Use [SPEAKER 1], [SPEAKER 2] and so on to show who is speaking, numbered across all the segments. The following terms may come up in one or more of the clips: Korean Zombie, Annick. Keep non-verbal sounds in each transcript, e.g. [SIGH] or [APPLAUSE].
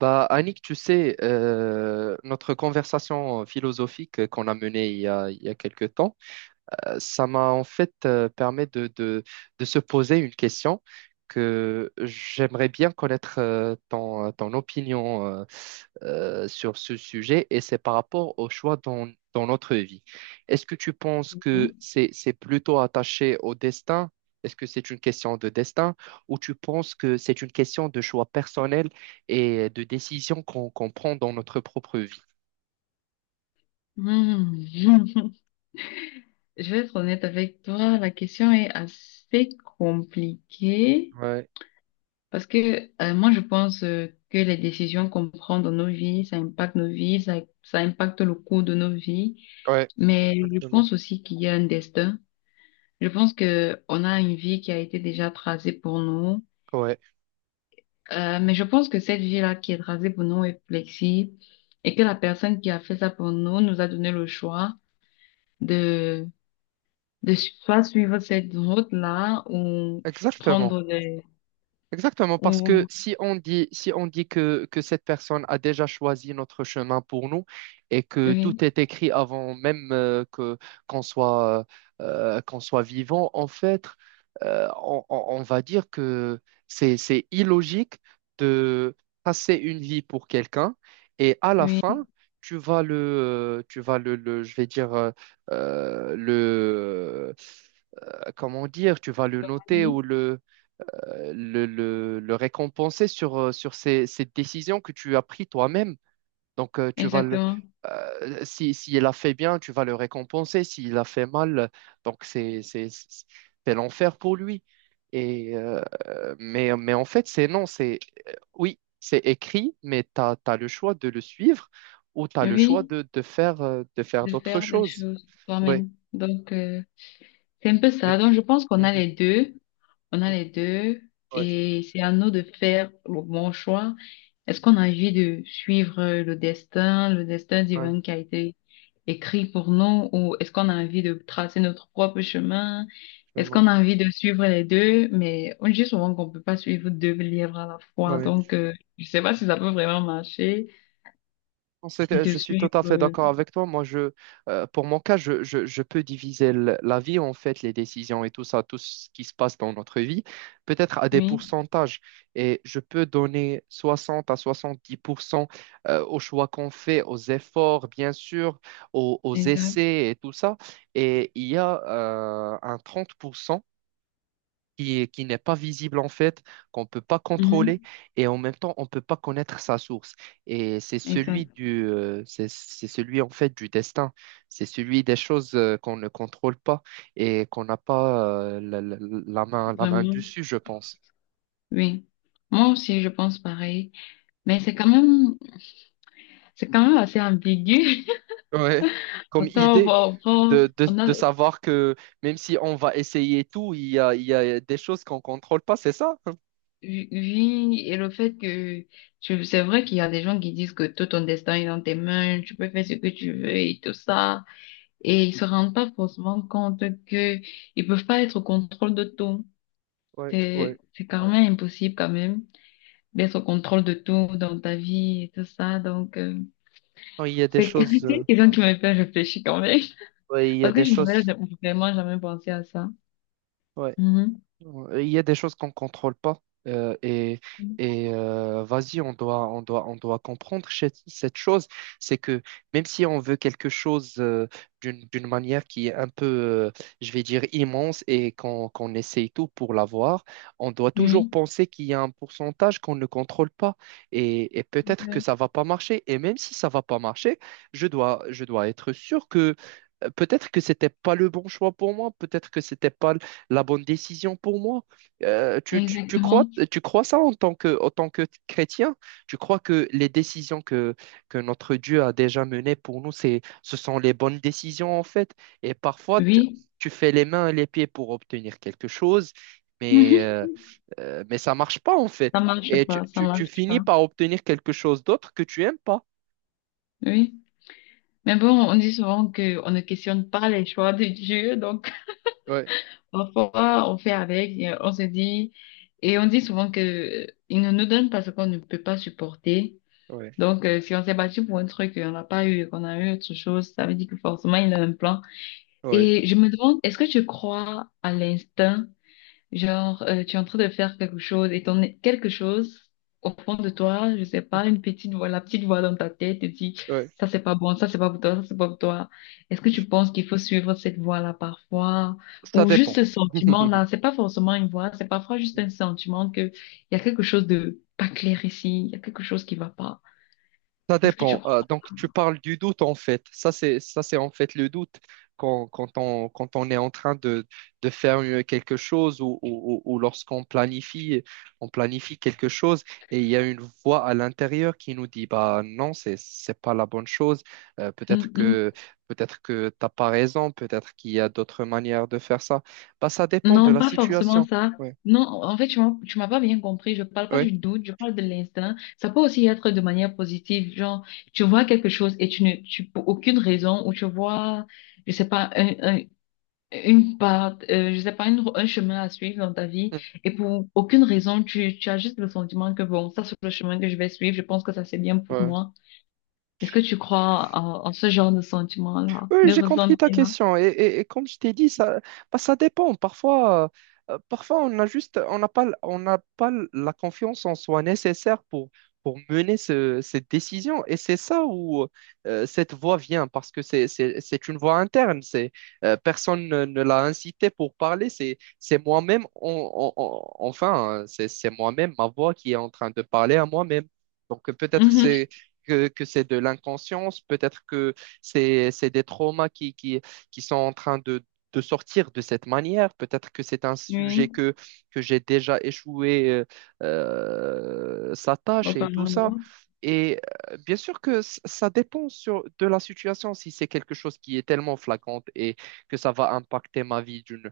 [SPEAKER 1] Bah, Annick, tu sais, notre conversation philosophique qu'on a menée il y a quelques temps, ça m'a en fait permis de se poser une question que j'aimerais bien connaître ton opinion sur ce sujet et c'est par rapport au choix dans notre vie. Est-ce que tu penses que
[SPEAKER 2] Mhm.
[SPEAKER 1] c'est plutôt attaché au destin? Est-ce que c'est une question de destin ou tu penses que c'est une question de choix personnel et de décision qu'on prend dans notre propre vie?
[SPEAKER 2] Mhm. [LAUGHS] Je vais être honnête avec toi, la question est assez compliquée
[SPEAKER 1] Ouais,
[SPEAKER 2] parce que moi je pense que les décisions qu'on prend dans nos vies, ça impacte nos vies, ça impacte le cours de nos vies,
[SPEAKER 1] ouais,
[SPEAKER 2] mais je
[SPEAKER 1] exactement.
[SPEAKER 2] pense aussi qu'il y a un destin. Je pense que on a une vie qui a été déjà tracée pour nous,
[SPEAKER 1] Ouais,
[SPEAKER 2] mais je pense que cette vie-là qui est tracée pour nous est flexible et que la personne qui a fait ça pour nous nous a donné le choix de soit suivre cette route-là ou
[SPEAKER 1] exactement.
[SPEAKER 2] prendre des...
[SPEAKER 1] Exactement, parce que
[SPEAKER 2] ou-
[SPEAKER 1] si on dit que cette personne a déjà choisi notre chemin pour nous et que tout
[SPEAKER 2] Oui,
[SPEAKER 1] est écrit avant même qu'on soit, qu'on soit vivant, en fait. On va dire que c'est illogique de passer une vie pour quelqu'un et à la
[SPEAKER 2] oui,
[SPEAKER 1] fin, tu vas le- je vais dire, euh, le, comment dire, tu vas le noter
[SPEAKER 2] oui,
[SPEAKER 1] ou le récompenser sur ces décisions que tu as prises toi-même. Donc,
[SPEAKER 2] exactement.
[SPEAKER 1] si il a fait bien, tu vas le récompenser. S'il a fait mal, donc c'est l'enfer pour lui. Et, mais en fait, c'est non, c'est oui, c'est écrit, mais tu as le choix de le suivre ou tu as le choix
[SPEAKER 2] Oui,
[SPEAKER 1] de, de faire
[SPEAKER 2] de
[SPEAKER 1] d'autres
[SPEAKER 2] faire des
[SPEAKER 1] choses.
[SPEAKER 2] choses
[SPEAKER 1] Ouais.
[SPEAKER 2] toi-même. Donc, c'est un peu
[SPEAKER 1] Mais-
[SPEAKER 2] ça. Donc, je pense qu'on a
[SPEAKER 1] Mhm.
[SPEAKER 2] les deux. On a les deux
[SPEAKER 1] Ouais,
[SPEAKER 2] et c'est à nous de faire le bon choix. Est-ce qu'on a envie de suivre le destin
[SPEAKER 1] ouais,
[SPEAKER 2] divin qui a été écrit pour nous ou est-ce qu'on a envie de tracer notre propre chemin? Est-ce qu'on
[SPEAKER 1] absolument.
[SPEAKER 2] a envie de suivre les deux? Mais on dit souvent qu'on peut pas suivre deux livres à la fois.
[SPEAKER 1] Ouais.
[SPEAKER 2] Donc, je sais pas si ça peut vraiment marcher
[SPEAKER 1] Non,
[SPEAKER 2] de
[SPEAKER 1] je suis tout
[SPEAKER 2] suivre.
[SPEAKER 1] à fait d'accord avec toi. Moi, pour mon cas, je peux diviser la vie, en fait, les décisions et tout ça, tout ce qui se passe dans notre vie, peut-être à des
[SPEAKER 2] Oui,
[SPEAKER 1] pourcentages. Et je peux donner 60 à 70% aux choix qu'on fait, aux efforts, bien sûr, aux
[SPEAKER 2] exact.
[SPEAKER 1] essais et tout ça. Et il y a un 30% qui n'est pas visible en fait, qu'on ne peut pas contrôler
[SPEAKER 2] Mhm.
[SPEAKER 1] et en même temps on ne peut pas connaître sa source. Et c'est
[SPEAKER 2] Ouais,
[SPEAKER 1] celui
[SPEAKER 2] exact.
[SPEAKER 1] du, c'est celui en fait du destin, c'est celui des choses qu'on ne contrôle pas et qu'on n'a pas la main, la main
[SPEAKER 2] Vraiment.
[SPEAKER 1] dessus, je pense.
[SPEAKER 2] Oui. Moi aussi, je pense pareil. Mais c'est quand même, c'est quand même assez ambigu.
[SPEAKER 1] Ouais.
[SPEAKER 2] [LAUGHS]
[SPEAKER 1] Comme
[SPEAKER 2] Parce qu'on
[SPEAKER 1] idée.
[SPEAKER 2] va- on, va-
[SPEAKER 1] De, de,
[SPEAKER 2] on
[SPEAKER 1] de
[SPEAKER 2] a
[SPEAKER 1] savoir que même si on va essayer tout, il y a des choses qu'on ne contrôle pas, c'est ça?
[SPEAKER 2] vu et le fait que tu- c'est vrai qu'il y a des gens qui disent que tout ton destin est dans tes mains, tu peux faire ce que tu veux et tout ça, et ils se rendent pas forcément compte que ils peuvent pas être au contrôle de tout.
[SPEAKER 1] Ouais, ouais,
[SPEAKER 2] C'est quand
[SPEAKER 1] ouais.
[SPEAKER 2] même impossible quand même d'être au contrôle de tout dans ta vie et tout ça, donc
[SPEAKER 1] Non, il y a des
[SPEAKER 2] c'est [LAUGHS] c'est
[SPEAKER 1] choses,
[SPEAKER 2] une question qui me fait réfléchir quand même,
[SPEAKER 1] ouais, il y a
[SPEAKER 2] parce que
[SPEAKER 1] des
[SPEAKER 2] je
[SPEAKER 1] choses.
[SPEAKER 2] n'avais vraiment jamais pensé à ça.
[SPEAKER 1] Ouais.
[SPEAKER 2] Mhm.
[SPEAKER 1] Il y a des choses qu'on contrôle pas, euh, et et vas-y, on doit comprendre cette chose. C'est que même si on veut quelque chose d'une manière qui est un peu je vais dire immense et qu'on essaye tout pour l'avoir, on doit toujours
[SPEAKER 2] Oui.
[SPEAKER 1] penser qu'il y a un pourcentage qu'on ne contrôle pas et peut-être que
[SPEAKER 2] Oui.
[SPEAKER 1] ça va pas marcher, et même si ça va pas marcher, je dois être sûr que peut-être que c'était pas le bon choix pour moi, peut-être que c'était pas la bonne décision pour moi. Euh, tu, tu- tu crois,
[SPEAKER 2] Exactement.
[SPEAKER 1] tu crois ça en tant que chrétien? Tu crois que les décisions que notre Dieu a déjà menées pour nous, ce sont les bonnes décisions en fait. Et parfois,
[SPEAKER 2] Oui.
[SPEAKER 1] tu fais les mains et les pieds pour obtenir quelque chose, mais, euh,
[SPEAKER 2] [LAUGHS]
[SPEAKER 1] mais ça marche pas en
[SPEAKER 2] Ça
[SPEAKER 1] fait.
[SPEAKER 2] marche
[SPEAKER 1] Et tu,
[SPEAKER 2] pas, ça
[SPEAKER 1] tu- tu
[SPEAKER 2] marche
[SPEAKER 1] finis
[SPEAKER 2] pas.
[SPEAKER 1] par obtenir quelque chose d'autre que tu aimes pas.
[SPEAKER 2] Oui. Mais bon, on dit souvent que on ne questionne pas les choix de Dieu, donc
[SPEAKER 1] Ouais,
[SPEAKER 2] [LAUGHS] parfois on fait avec, et on se dit, et on dit souvent que il ne nous donne pas ce qu'on ne peut pas supporter.
[SPEAKER 1] ouais,
[SPEAKER 2] Donc, si on s'est battu pour un truc et on n'a pas eu, et qu'on a eu autre chose, ça veut dire que forcément il a un plan.
[SPEAKER 1] ouais,
[SPEAKER 2] Et je me demande, est-ce que tu crois à l'instinct? Genre, tu es en train de faire quelque chose et ton quelque chose au fond de toi, je sais pas, une petite voix, la petite voix dans ta tête te dit,
[SPEAKER 1] ouais.
[SPEAKER 2] ça c'est pas bon, ça c'est pas pour toi, ça c'est pas pour toi. Est-ce que tu penses qu'il faut suivre cette voix-là parfois?
[SPEAKER 1] Ça
[SPEAKER 2] Ou juste
[SPEAKER 1] dépend.
[SPEAKER 2] ce
[SPEAKER 1] [LAUGHS]
[SPEAKER 2] sentiment-là, c'est pas forcément une voix, c'est parfois juste un sentiment que il y a quelque chose de pas clair ici, il y a quelque chose qui va pas.
[SPEAKER 1] Ça
[SPEAKER 2] Est-ce que tu
[SPEAKER 1] dépend.
[SPEAKER 2] crois?
[SPEAKER 1] Donc, tu parles du doute, en fait. Ça, c'est en fait le doute quand on est en train de, de faire quelque chose ou, lorsqu'on planifie, on planifie quelque chose et il y a une voix à l'intérieur qui nous dit, bah non, c'est pas la bonne chose. Peut-être
[SPEAKER 2] Mm, mm.
[SPEAKER 1] que, peut-être que t'as pas raison. Peut-être qu'il y a d'autres manières de faire ça. Bah, ça dépend de
[SPEAKER 2] Non,
[SPEAKER 1] la
[SPEAKER 2] pas forcément
[SPEAKER 1] situation.
[SPEAKER 2] ça.
[SPEAKER 1] Oui,
[SPEAKER 2] Non, en fait, tu m'as pas bien compris. Je parle pas du doute, je parle de l'instinct. Ça peut aussi être de manière positive, genre, tu vois quelque chose et tu ne, tu, pour aucune raison, ou tu vois, je sais pas, un- une part, je sais pas, une- un chemin à suivre dans ta vie, et pour aucune raison, tu as juste le sentiment que bon, ça, c'est le chemin que je vais suivre, je pense que ça, c'est bien pour
[SPEAKER 1] oui.
[SPEAKER 2] moi. Est-ce que tu crois en, en ce genre de sentiment-là,
[SPEAKER 1] Oui,
[SPEAKER 2] de
[SPEAKER 1] j'ai compris ta
[SPEAKER 2] ressentiment?
[SPEAKER 1] question. Et, et comme je t'ai dit, ça, bah, ça dépend. Parfois on a juste, on n'a pas la confiance en soi nécessaire pour mener cette décision. Et c'est ça où cette voix vient, parce que c'est une voix interne. Personne ne, ne l'a incité pour parler. C'est moi-même, enfin, hein, c'est moi-même, ma voix qui est en train de parler à moi-même. Donc peut-être
[SPEAKER 2] Mhm.
[SPEAKER 1] c'est que c'est de l'inconscience, peut-être que c'est des traumas qui sont en train de sortir de cette manière. Peut-être que c'est un sujet
[SPEAKER 2] Oui,
[SPEAKER 1] que j'ai déjà échoué sa tâche et tout ça.
[SPEAKER 2] apparemment.
[SPEAKER 1] Et bien sûr que ça dépend de la situation. Si c'est quelque chose qui est tellement flagrante et que ça va impacter ma vie d'une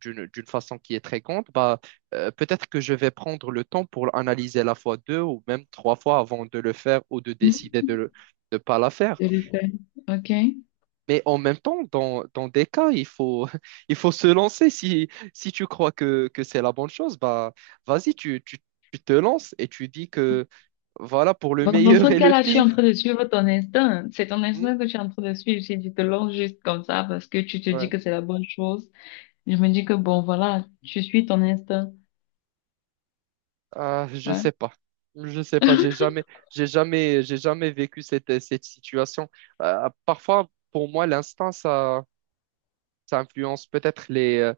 [SPEAKER 1] d'une d'une façon qui est très grande, bah, peut-être que je vais prendre le temps pour analyser la fois deux ou même trois fois avant de le faire ou de
[SPEAKER 2] [LAUGHS]
[SPEAKER 1] décider de ne pas la faire.
[SPEAKER 2] Tout à fait. OK.
[SPEAKER 1] Mais en même temps, dans des cas, il faut, [LAUGHS] il faut se lancer. Si tu crois que c'est la bonne chose, bah, vas-y, tu te lances et tu dis que voilà pour le
[SPEAKER 2] Bon, dans ce
[SPEAKER 1] meilleur et le
[SPEAKER 2] cas-là, je suis en
[SPEAKER 1] pire.
[SPEAKER 2] train de suivre ton instinct. C'est ton
[SPEAKER 1] Hmm,
[SPEAKER 2] instinct que je suis en train de suivre. Si tu te lances juste comme ça parce que tu te dis
[SPEAKER 1] ouais.
[SPEAKER 2] que c'est la bonne chose, je me dis que bon, voilà, tu suis ton instinct.
[SPEAKER 1] Ah, je
[SPEAKER 2] Ouais.
[SPEAKER 1] sais pas. Je sais pas. J'ai
[SPEAKER 2] [LAUGHS]
[SPEAKER 1] jamais, j'ai jamais, j'ai jamais vécu cette situation. Parfois, pour moi, l'instinct, ça influence peut-être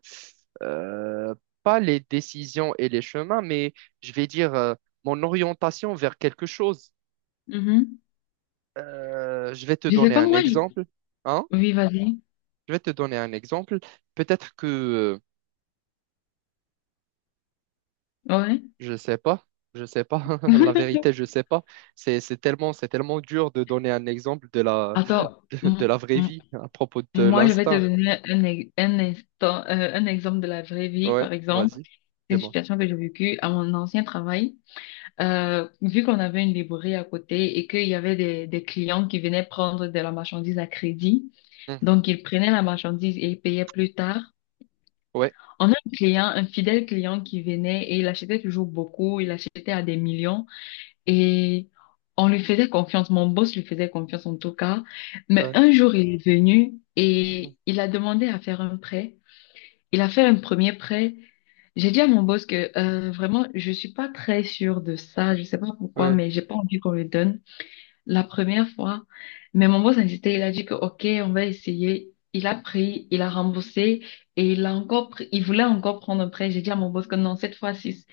[SPEAKER 1] euh, pas les décisions et les chemins, mais je vais dire, mon orientation vers quelque chose.
[SPEAKER 2] Mhm.
[SPEAKER 1] Je vais te
[SPEAKER 2] Je sais
[SPEAKER 1] donner
[SPEAKER 2] pas,
[SPEAKER 1] un
[SPEAKER 2] moi, je...
[SPEAKER 1] exemple. Hein?
[SPEAKER 2] Oui, vas-y.
[SPEAKER 1] Je vais te donner un exemple. Peut-être que
[SPEAKER 2] Ouais.
[SPEAKER 1] je sais pas, je sais pas. [LAUGHS] La
[SPEAKER 2] [LAUGHS]
[SPEAKER 1] vérité, je sais pas. C'est tellement dur de donner un exemple de la [LAUGHS]
[SPEAKER 2] Attends,
[SPEAKER 1] de
[SPEAKER 2] m-
[SPEAKER 1] la vraie
[SPEAKER 2] m-
[SPEAKER 1] vie à propos de
[SPEAKER 2] moi, je vais te
[SPEAKER 1] l'instinct.
[SPEAKER 2] donner un, ex- un instant, un exemple de la vraie vie,
[SPEAKER 1] Ouais,
[SPEAKER 2] par exemple.
[SPEAKER 1] vas-y,
[SPEAKER 2] C'est une
[SPEAKER 1] dis-moi.
[SPEAKER 2] situation que j'ai vécue à mon ancien travail. Vu qu'on avait une librairie à côté et qu'il y avait des clients qui venaient prendre de la marchandise à crédit,
[SPEAKER 1] Hmm.
[SPEAKER 2] donc ils prenaient la marchandise et ils payaient plus tard.
[SPEAKER 1] Ouais,
[SPEAKER 2] On a un client, un fidèle client qui venait et il achetait toujours beaucoup, il achetait à des millions et on lui faisait confiance, mon boss lui faisait confiance en tout cas. Mais
[SPEAKER 1] ouais,
[SPEAKER 2] un jour, il est venu
[SPEAKER 1] mhm.
[SPEAKER 2] et il a demandé à faire un prêt. Il a fait un premier prêt. J'ai dit à mon boss que vraiment, je suis pas très sûre de ça. Je sais pas pourquoi,
[SPEAKER 1] Ouais,
[SPEAKER 2] mais j'ai pas envie qu'on le donne la première fois. Mais mon boss a insisté. Il a dit que OK, on va essayer. Il a pris, il a remboursé et il a encore pris- il voulait encore prendre un prêt. J'ai dit à mon boss que non, cette fois-ci,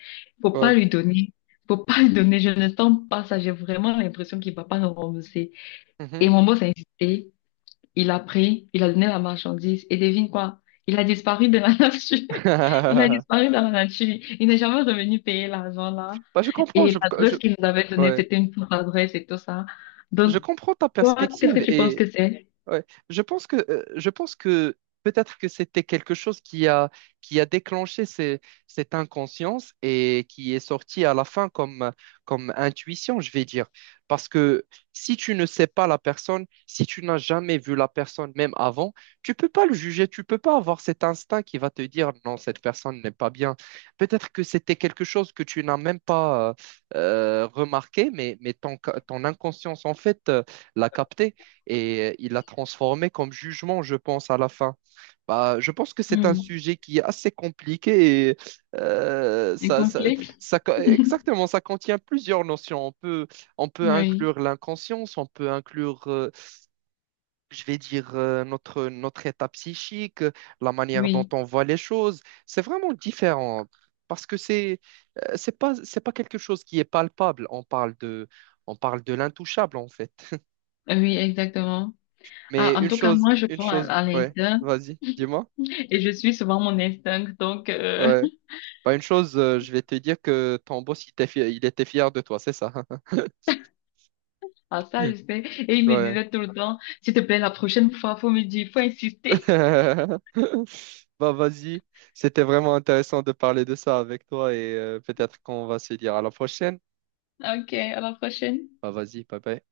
[SPEAKER 2] faut pas
[SPEAKER 1] ouais.
[SPEAKER 2] lui donner. Faut pas lui donner. Je ne sens pas ça. J'ai vraiment l'impression qu'il va pas nous rembourser. Et
[SPEAKER 1] Mhm.
[SPEAKER 2] mon boss a insisté. Il a pris, il a donné la marchandise et devine quoi? Il a disparu de la [LAUGHS] nature. Il a
[SPEAKER 1] [LAUGHS]
[SPEAKER 2] disparu dans la nature. Il n'est jamais revenu payer l'argent là.
[SPEAKER 1] Bah, je comprends.
[SPEAKER 2] Et
[SPEAKER 1] Je
[SPEAKER 2] l'adresse qu'il nous avait donnée,
[SPEAKER 1] ouais.
[SPEAKER 2] c'était une fausse adresse et tout ça.
[SPEAKER 1] Je
[SPEAKER 2] Donc,
[SPEAKER 1] comprends ta
[SPEAKER 2] toi, qu'est-ce que
[SPEAKER 1] perspective
[SPEAKER 2] tu penses
[SPEAKER 1] et
[SPEAKER 2] que c'est?
[SPEAKER 1] ouais. Je pense que peut-être que c'était quelque chose qui a déclenché cette inconscience et qui est sorti à la fin comme intuition, je vais dire. Parce que si tu ne sais pas la personne, si tu n'as jamais vu la personne même avant, tu peux pas le juger, tu peux pas avoir cet instinct qui va te dire non, cette personne n'est pas bien. Peut-être que c'était quelque chose que tu n'as même pas remarqué, mais ton inconscience en fait l'a capté et il l'a transformé comme jugement, je pense, à la fin. Bah, je pense que c'est un
[SPEAKER 2] Hmm.
[SPEAKER 1] sujet qui est assez compliqué, et euh,
[SPEAKER 2] Un
[SPEAKER 1] ça, ça,
[SPEAKER 2] complexe?
[SPEAKER 1] exactement, ça contient plusieurs notions. On peut
[SPEAKER 2] Oui,
[SPEAKER 1] inclure l'inconscience, on peut inclure, je vais dire, notre état psychique, la manière dont
[SPEAKER 2] oui,
[SPEAKER 1] on voit les choses. C'est vraiment différent parce que c'est pas quelque chose qui est palpable. On parle de l'intouchable en fait.
[SPEAKER 2] oui, exactement. Ah,
[SPEAKER 1] Mais
[SPEAKER 2] en
[SPEAKER 1] une
[SPEAKER 2] tout cas,
[SPEAKER 1] chose,
[SPEAKER 2] moi, je
[SPEAKER 1] une
[SPEAKER 2] crois
[SPEAKER 1] chose,
[SPEAKER 2] à
[SPEAKER 1] ouais,
[SPEAKER 2] l'instinct
[SPEAKER 1] vas-y, dis-moi.
[SPEAKER 2] et je suis souvent mon instinct. Donc,
[SPEAKER 1] Ouais. Bah, une chose, je vais te dire que ton boss, il était fier de toi, c'est ça. [LAUGHS]
[SPEAKER 2] [LAUGHS] à ça, je sais. Et il me
[SPEAKER 1] Ouais.
[SPEAKER 2] disait tout le temps, s'il te plaît, la prochaine fois, faut me dire, faut insister. [LAUGHS]
[SPEAKER 1] [LAUGHS] Bah, vas-y. C'était vraiment intéressant de parler de ça avec toi et peut-être qu'on va se dire à la prochaine.
[SPEAKER 2] Ok, à la prochaine.
[SPEAKER 1] Bah, vas-y, bye bye.